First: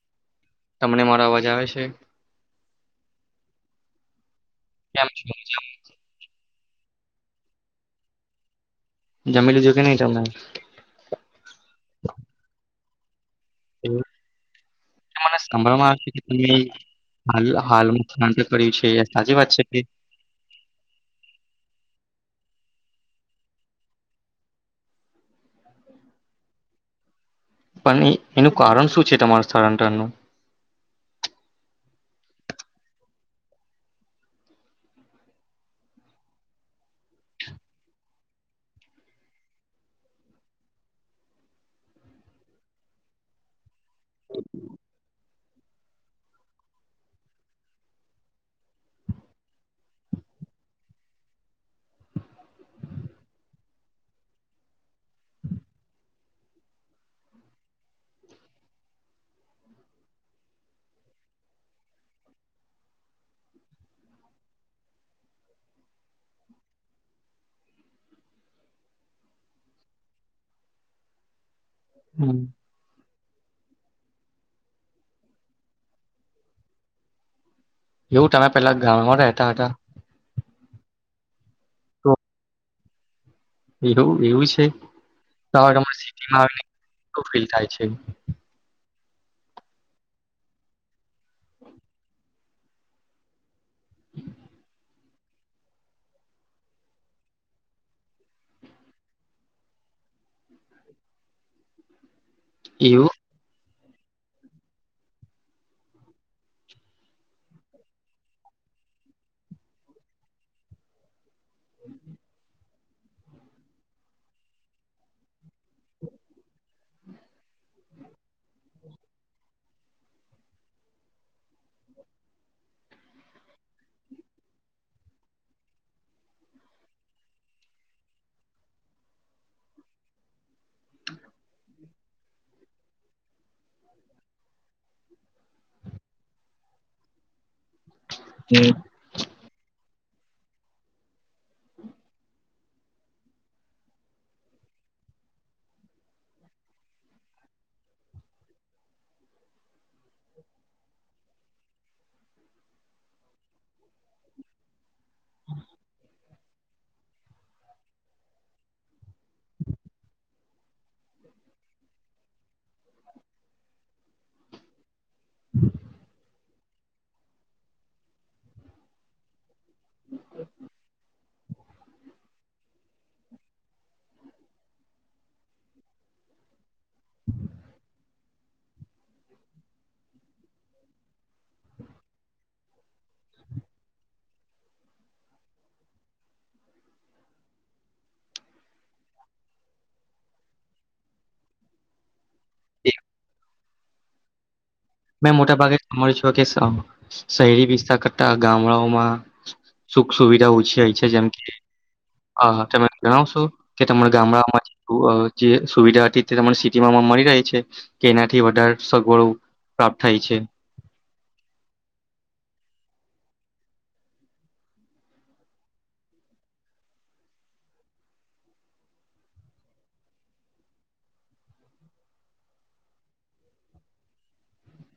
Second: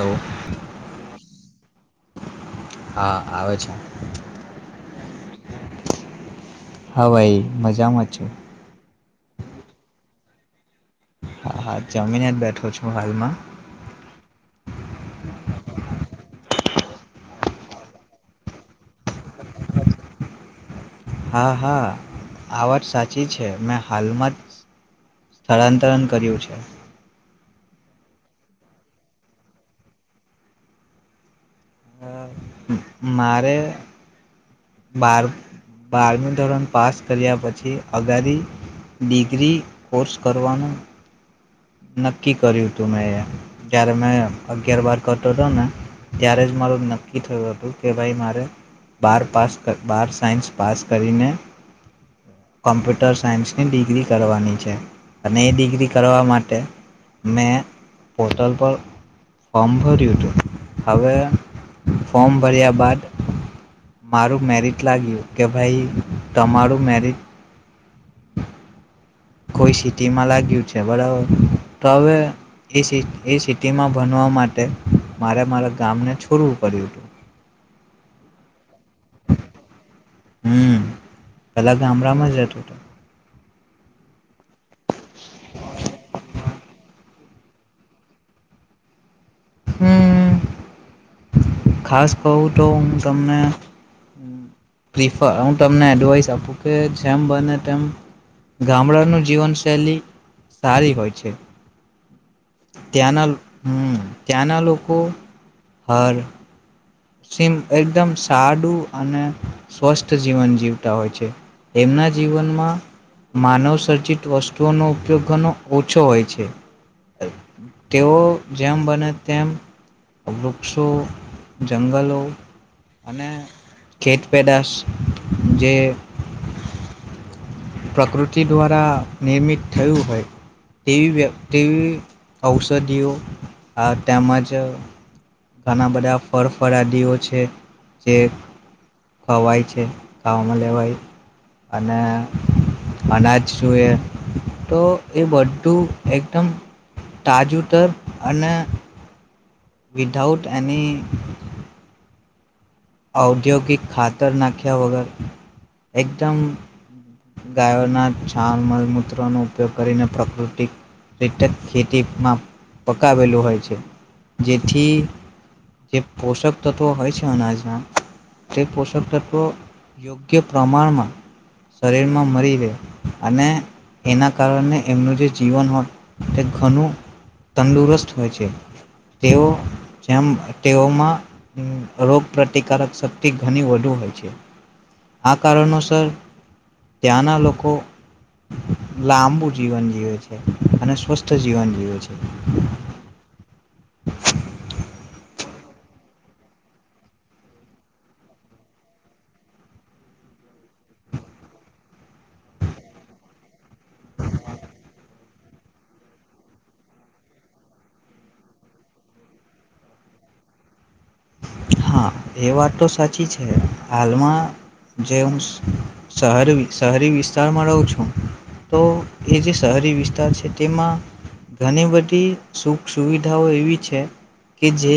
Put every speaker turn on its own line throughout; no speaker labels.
Hello
તમને મારો અવાજ આવે છે.
હા આવે છે
કેમ છો મજામાં છો.
હા ભાઈ મજામાં છુ.
જમીલીધુ કેની તમે
હા હા જમીને જ બેઠો છું હાલમાં
કે મને સાભળવામાં આવે છે કે તમે હાલ હાલમાં સાન તક કરી છે એ સાચી વાત છે કે
હા હા આ વાત સાચી છે મેં હાલમાં જ સ્થળાંતરણ કર્યું છે.
પણ એનું કારણ શું છે તમાર સ્થળાંતરનું.
મારે. બાર બારમી ધોરણ પાસ કર્યા પછી અગારી ડિગ્રી કોર્સ કરવાનું. નક્કી કર્યું હતું મેં એ જય્યારે મેં અગિયાર બાર કરતો હતો ને ત્યારે જ મારું નક્કી થયું હતું કે ભાઈ મારે બાર પાસ બાર સાયન્સ પાસ કરીને કોમ્પ્યુટર સાયન્સની ડિગ્રી કરવાની છે અને એ ડિગ્રી કરવા માટે મેં પોર્ટલ પર ફોર્મ ભર્યું હતું હવે ફોર્મ ભર્યા બાદ મારું મેરિટ લાગ્યું કે ભાઈ તમારું મેરિટ કોઈ સિટીમાં લાગ્યું છે બરાબર તો હવે
હમ
એ એ સિટીમાં ભણવા માટે મારે મારા ગામને છોડવું પડ્યું હતું.
એવું તમે પેલા ગવ માં રહેતા હતા.
હમ પેલા
તો
ગામડામાં જ રેતો હતો.
એવું એવું છે તો તમને સિટીમાં આવીને કેવું ફિલ થાય છે.
હમ હ. ખાસ કહું તો હું તમને પ્રિફર હું તમને એડવાઈસ આપું કે જેમ બને તેમ ગામડાનું જીવનશૈલી સારી હોય છે.
એવું
ત્યાંના. હમ્મ ત્યા ના લોકો હર સીમ એકદમ સાદું અને સ્વસ્થ જીવન જીવતા હોય છે. એમના જીવનમાં માનવ સર્જિત વસ્તુઓનો ઉપયોગ ઘણુ ઓછો હોય છે તેઓ જેમ બને તેમ વૃક્ષો જંગલો અને ખેત પેદાશ જે પ્રકૃતિ દ્વારા નિર્મિત થયું હોય તેવી વ્ય તેવી ઔષધિઓ તેમજ ઘણા બધા ફરફરાદીઓ છે. જે
હમ.
ખવાય છે. ખાવામાં લેવાય અને અનાજ જોઈએ તો એ બધું એકદમ તાજુંતર અને વિધઆઉટ એની ઔદ્યોગિક ખાતર નાખ્યા વગર એકદમ ગાયોના છાલ મલમૂત્રનો ઉપયોગ કરીને પ્રાકૃતિક રીતે ખેતીમાં પકાવેલું હોય છે જેથી જે પોષક તત્વો હોય છે અનાજના તે પોશક તત્વ યોગ્ય પ્રમાણમાં. શરીરમાં મરી રહે અને એના કારણે એમનું જે જીવન હોત તે ઘણું તંદુરસ્ત હોય છે તેઓ જેમ તેઓમાં રોગ પ્રતિકારક શક્તિ ઘણી વધુ હોય છે આ કારણોસર ત્યાંના લોકો લાંબુ જીવન જીવે છે અને સ્વસ્થ જીવન જીવે છે.
મોટા ભાગે સાભી છ કે શહેરી વિસ્તાર કરતા ગામડાઓમાં સુખ સુવિધા ઓછી હોય છે જેમ કે તમે જણાવશો કે તમારા ગામડાઓમાં જે સુવિધા હતી તે ત સિટીમાં મળી રહે છે કે એનાથી વધારે સગવડો પ્રાપ્ત થાય છે.
હા એ વાત તો સાચી છે હાલમાં જે હું શર શહેરી વિસ્તારમાં રહું છું તો એ જે શહેરી વિસ્તાર છે તેમાં ઘણી બધી સુખ સુવિધાઓ એવી છે કે જે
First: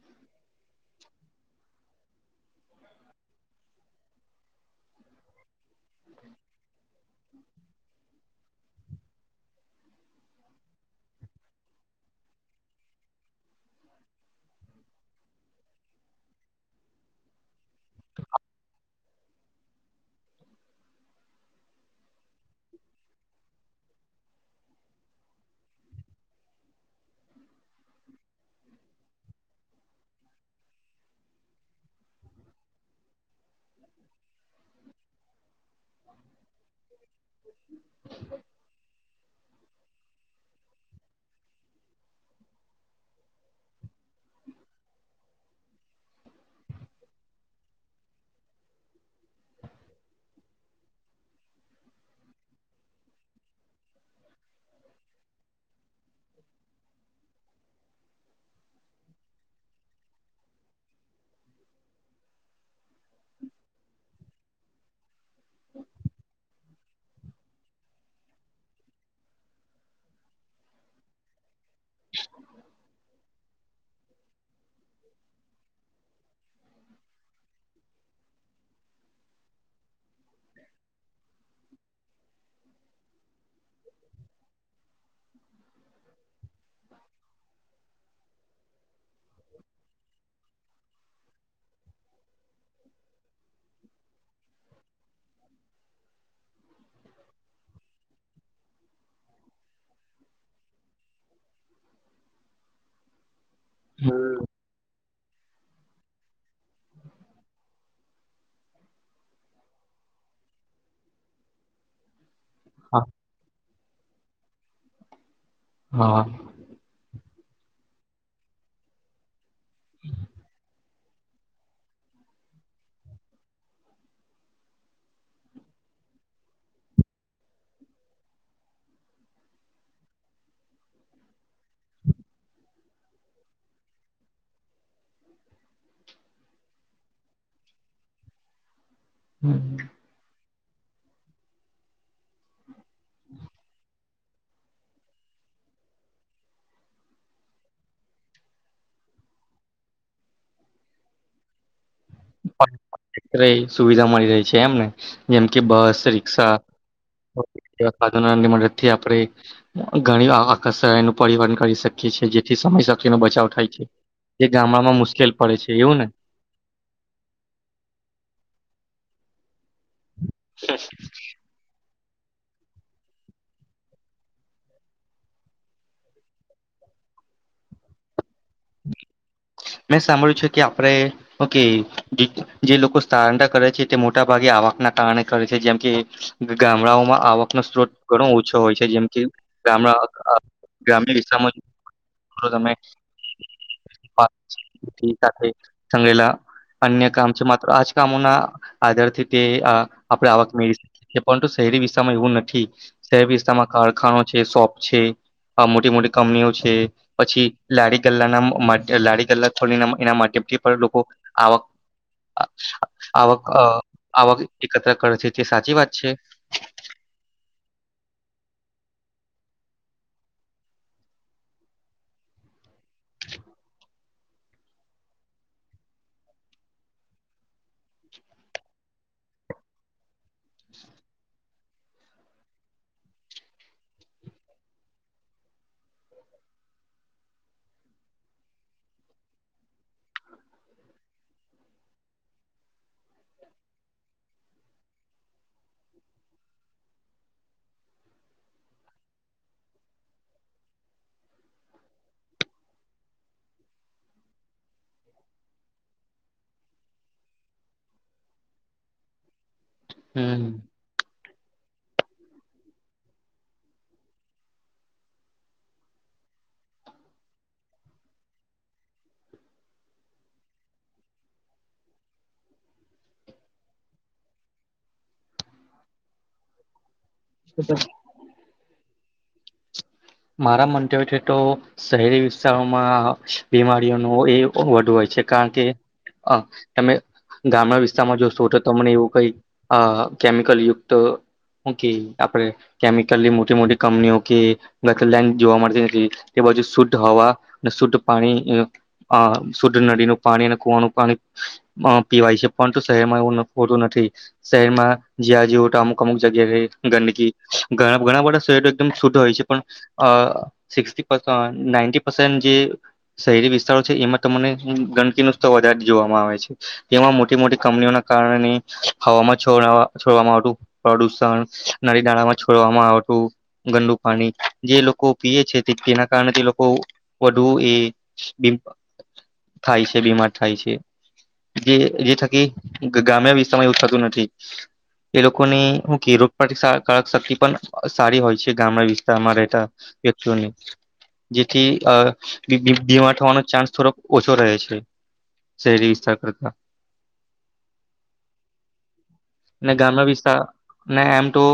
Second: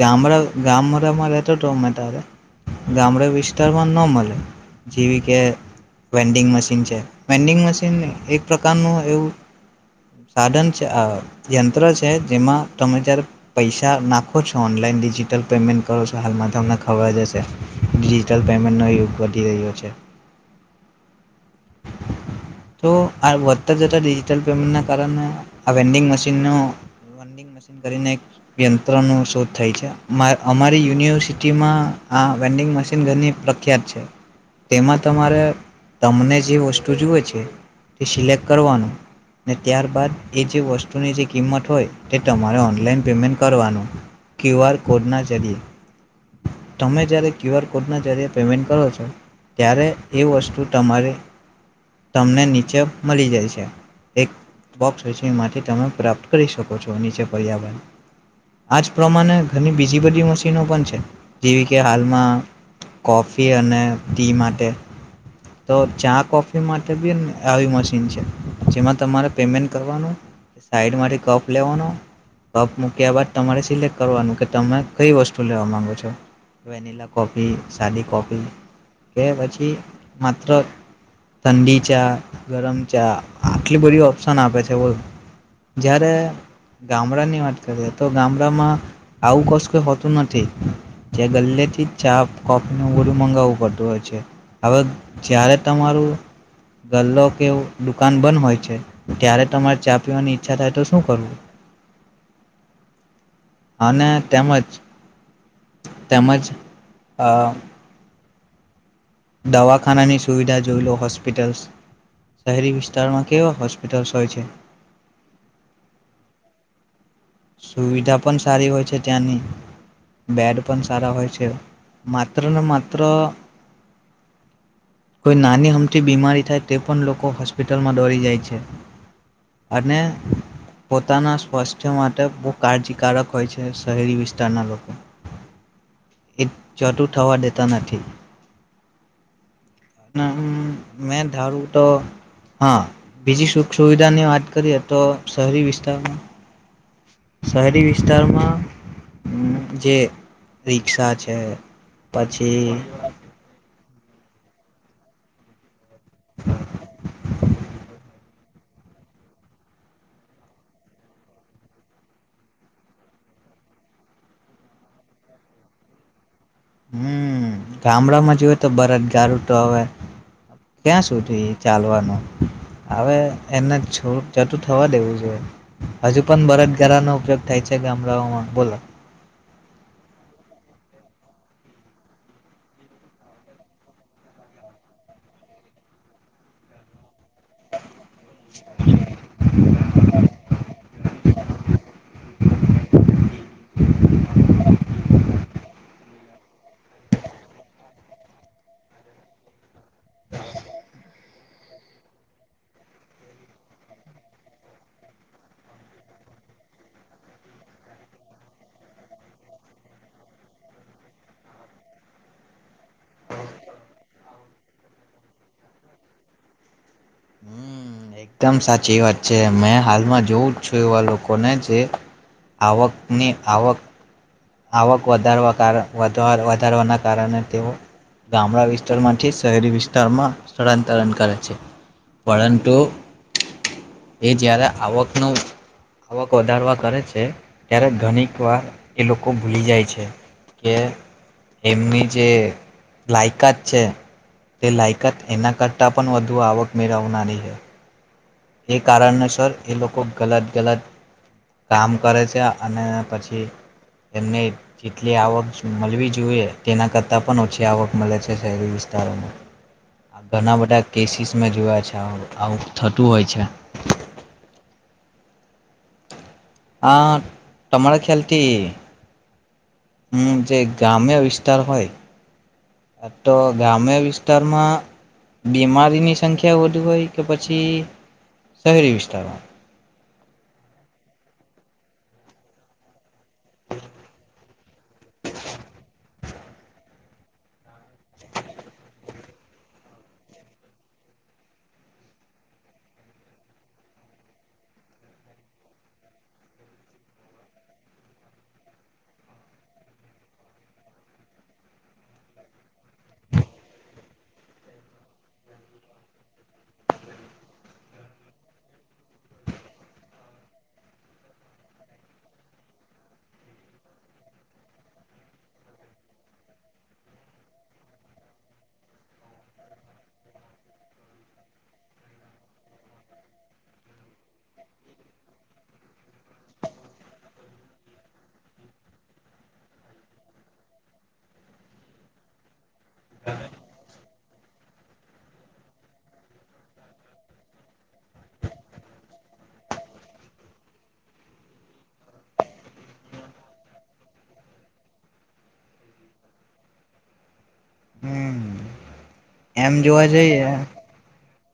ગામડા ગામડામાં રહેતો હતો અમે ત્યારે ગામડા વિસ્તારમાં ન મળે જેવી કે વેન્ડિંગ મશીન છે વેન્ડિંગ મશીન એક પ્રકારનું એવું સાધન છે યંત્ર છે જેમાં તમે જ્યારે પૈસા નાખો છો ઓનલાઈન ડિજિટ ટલ પેમેન્ટ કરો છો હાલમાં તો તમને ખબર જ હશે ડિજિટલ પેમેન્ટનો યુગ વધી રહ્યો છે. તો આ વધતા જતા ડિજિટલ પેમેન્ટના કારણે આ વેન્ડિંગ મશીનનો વડંગ મશન કરીને એક યંત્રનો શોધ થાય છે અમારી યુનિવર્સિટીમાં આ વેન્ડિંગ મશીન ઘની પ્રખ્યાત છે તેમાં તમારે તમને જ જે વસ્તુ જુએ છે તે સિલેક્ટ કરવાનું ને ત્યારબાદ એ જે વસ્તુની જે કિંમત હોય તે તમારે ઓનલાઈન પેમેન્ટ કરવાનું ક્યુ આર કોડના જરીએ તમે જ્યારે ક્યુ આર કોડના જરીએ પેમેન્ટ કરો છો ત્યારે એ વસ્તુ તમારે તમને નીચે મળી જાય છે એક બોક્સ હોય છે એમાંથી તમે પ્રાપ્ત કરી શકો છો નીચે પર્યાવરણ આજ પ્રમાણે ઘની બીજી બધી મશીનો પણ છે જેવી કે હાલમાં કોફી અને ટી માટે તો ચાક કોફી માટે બી આવી મશીન છે જેમાં તમારે પેમેન્ટ કરવાનું સાઈડ માટેથી કપ લેવાનો કપ મૂકયા બાદતમારે સિલેક્ટ કરવાનું કે તમે કઈ વસ્તુ લેવા માગો છો વેનિલા કોફી સાદી કોફી કે પછી માત્ર. ઠંડી ચા ગરમ ચા આટલી બધી ઓપ્શન આપે છે જ્યારે ગામડાની વાત કરીએ તો ગામડામાં આવું કશુ કઈ હોતું નથી જે ગલ્લેથી જ ચા કોફીનું બધું મંગાવવું પડતું હોય છે હવે જ્યારે તમારું ગલ્લો કે દુકાન બંધ હોય છે ત્યારે તમારે ચા પીવાની ઈચ્છા થાય તો શું કરવું અને
હમ્મ.
તેમજ તેમજ અ દવાખાનાની સુવિધા જોઈ લો હોસ્પિટલસ શહેરી
હા
વિસ્તારમાં કેવા હોસ પિટલ્સ હોય છે.
હા
સુવિધા પન સારી હોય છે ત્યાંની બેડ પણ સ સારા હોય છે માત્ર ને માત્ર કોઈ નાની હમથી બીમારી થાય તે પણ લોકો હોસ્પિટલમાં દોડી જાય છે અને પોતાના સ્વાસ્થ્ય મા ટ બો કાળજીકારારક હોય છે શહેરી વિસ્તારના લોકો એ જતું થવા દેતા નથી
હમ્મ
ન હમ મેં ધારું તો હા બીજી સુખ સુવિધાની વાત કરીએ તો શહેરી વિસ્તાર શહેરી વિસ્તારમાં જે રિક્ષા છે. પછી
[unintelligible] રેય સુવિધા મળી રહી છે એમને જેમ કે બસ રિક્ષા સાધન ની મદદથી આપણે ઘણી આ કર્ષનું પરિવહન કરી શકીએ છે એ જેથી સમય સખીનો બચાવ થાય છે જે ગામડામાં મુશ્કેલ પડે છે એવું ને
હમ ગામડા માં જો હો તો બરદ ગારું તો હવે ક્યાં સુધી ચાલવાનું હવે એને છ જતું થવા દેવું જોઈએ હજુ પણ બરદગારાનો ઉપયોગ થાય છે ગામડાઓમાં બોલો
મેં સાંભળ્યું છે કે આપણે કે હુકે જે લોકો સ્થાળાન્તર કરે છે તે મોટા ભાગે આવક ના કારણે કરે છે જેમ કે ગામડાઓમાં આવક નો સ્ત્રોત ઘણો ઓછો હોય છે જેમ કે ગામડા અ ગ્રામ્ય વિસ્તારમાં ર તમે આ એ [unintelligible] અન્ય કામ છે માત્ર આજ કામોના આધારથી તે આ આપણે આવક મેળવી શકી છીએ પરંતુ શહેરી વિસ્તારમાં એવું નથી શહેરી વિસ્તારમાં કારખાનો છે શોપ છે અ મોટી મોટી કંપનીઓ છે પછી લાડી ગલ્લાના લારી [unintelligible] થોડી એના માધ્યમથી પણ લોકો આવક આવક અ આવક એકત્ર કરે છે તે સાચી વાત છે.
હમ એકદમ સાચી વાત છે મેં હાલમાં જોઉ છું એવા લોકોને જે આવકની આવક આવક વધારવા કારણ વધાર વધારવાના કારણે તેઓ ગામડા વિસ્તારમાંથી શહેરી વિસ્તારમાં સ્થળાંતરણ કરે છે પરંતુ એ જ્યારે આવકનું આવક વધારવા કરે છે ત્યારે ઘણીક વાર એ લો કો ભૂલી જાય છે કે એમની જે લાયકાત છે તે લાયકાત એના કરતાં પણ વધુ આવક મેળવનારી હે એ કારણસર એ લોકો ગલત ગલત કામ કરે છે અને પછી એમને જેટલી આવક મલવી જોઈએ તેના કરતાં પણ ઓછી આવક મલે છે શહેરી વિસ્તારોમાં
હમ
ઘણા બધા કેસિસ મે જોયા છે આ આ થત તુ હોય છે. આ તમારા ખ્યાલથી હમ જે ગ્રામ્ય વિસ્તાર હોય તો ગ્રામ્ય વિસ્તારમાં બીમારીની સંખ્યા વધુ હોય કે પછી શહેરી વિસ્તારમાં
મારા મંતવ્યતી તો શહેરી વિસ્તારોમાં બીમારીઓ નુ એ વધુ હોય છે કારણ કે અ તમે ગામ્ય વિસ્તારમાં જોશો તો તમને એવું કઈ અ કેમિકલ યુક્ત હુ કેય આપણે કેમિકલની મોટી મોટી કંપનીઓ કે [unintelligible] જોવા મળતી નથી તે બાજુ શુદ્ધ હવા અને શુદ્ધ પાણી શુદ્ધ નદીનું પાણી અને કુવાનું પાણી પણ પીવાય છે પરંત શહેરમાં એવું હોતું નથી શહેરમાં જ્યાં જે હો અમુક અમુક જગ્યા ગંદકી ઘણા બધા શહેરો એકદમ શુદ્ધ હોય છે પણ સિક નાઈી પસન્ટ જે શહેરી વિસ્તારો છે એમાં તમને ગંદકીનું સ્તર વધારે જોવામાં આવે છે એમાં મોટી મોટી કમનીઓના કારણે હવામાં છ છોડવામાં આવતું પ્રદુષણ નળ નાળામાં છોડવામાં આવતું ગંદુ પાણી જે લોકો પી છે તેના કારણે તે લોકો વધુ એ થાય છે બીમાર થાય છે જે થકી ગામ વિસ્તારમાં એવું થતું નથી એ લોકોને શું કે રોગક શક્તિ પણ સારી હોય છે ગામ વિસ્ રહેતા વ્યક્તિને જેથી બીમા થવાનો ચાન્સ થોડોક ઓછો રહે છે શરીરી વિસ્તાર કરતા
હમ
ને
એમ
ગામ્ય
જોવા
વિસ્તાર
જઈએ
ને એમ તો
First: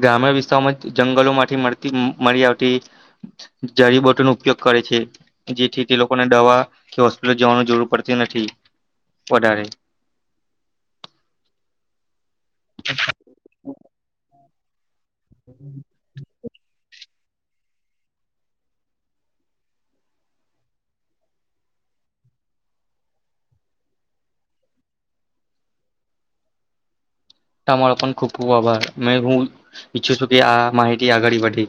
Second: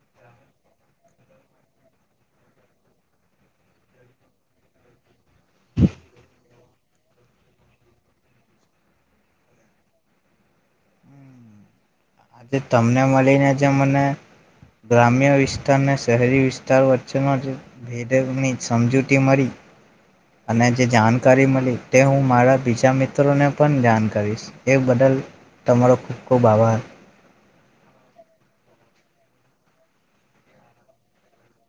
ગ્રામ્યણ વિસ્તારોમાં જંગલો માંથી મળતી મળી આવતી જરીબોટો ન ઉપયોગ કરે છે જેથી તે લોકોને દવા કે હોસ્પિટલ જવાની જરૂર પડતી નથી વધારે
આજે તમને મળીને જે મને ગ્રામ્ય વિસ્તાર અને શહેરી વિસ્તાર વચ્ચે વ્ચનો જે ભેદની સમજૂતી મળી અને જે જાણકારી મળી તે હું મારા બીજા મિત્રોને પણ જાણ કરીશ એ બદલ તમારો ખૂબ ખૂબ આભાર
તમારા પણ ખૂબ ખૂબ આભાર મે હું ઈચ્છું છું કે આ માહિતી આગળ વધે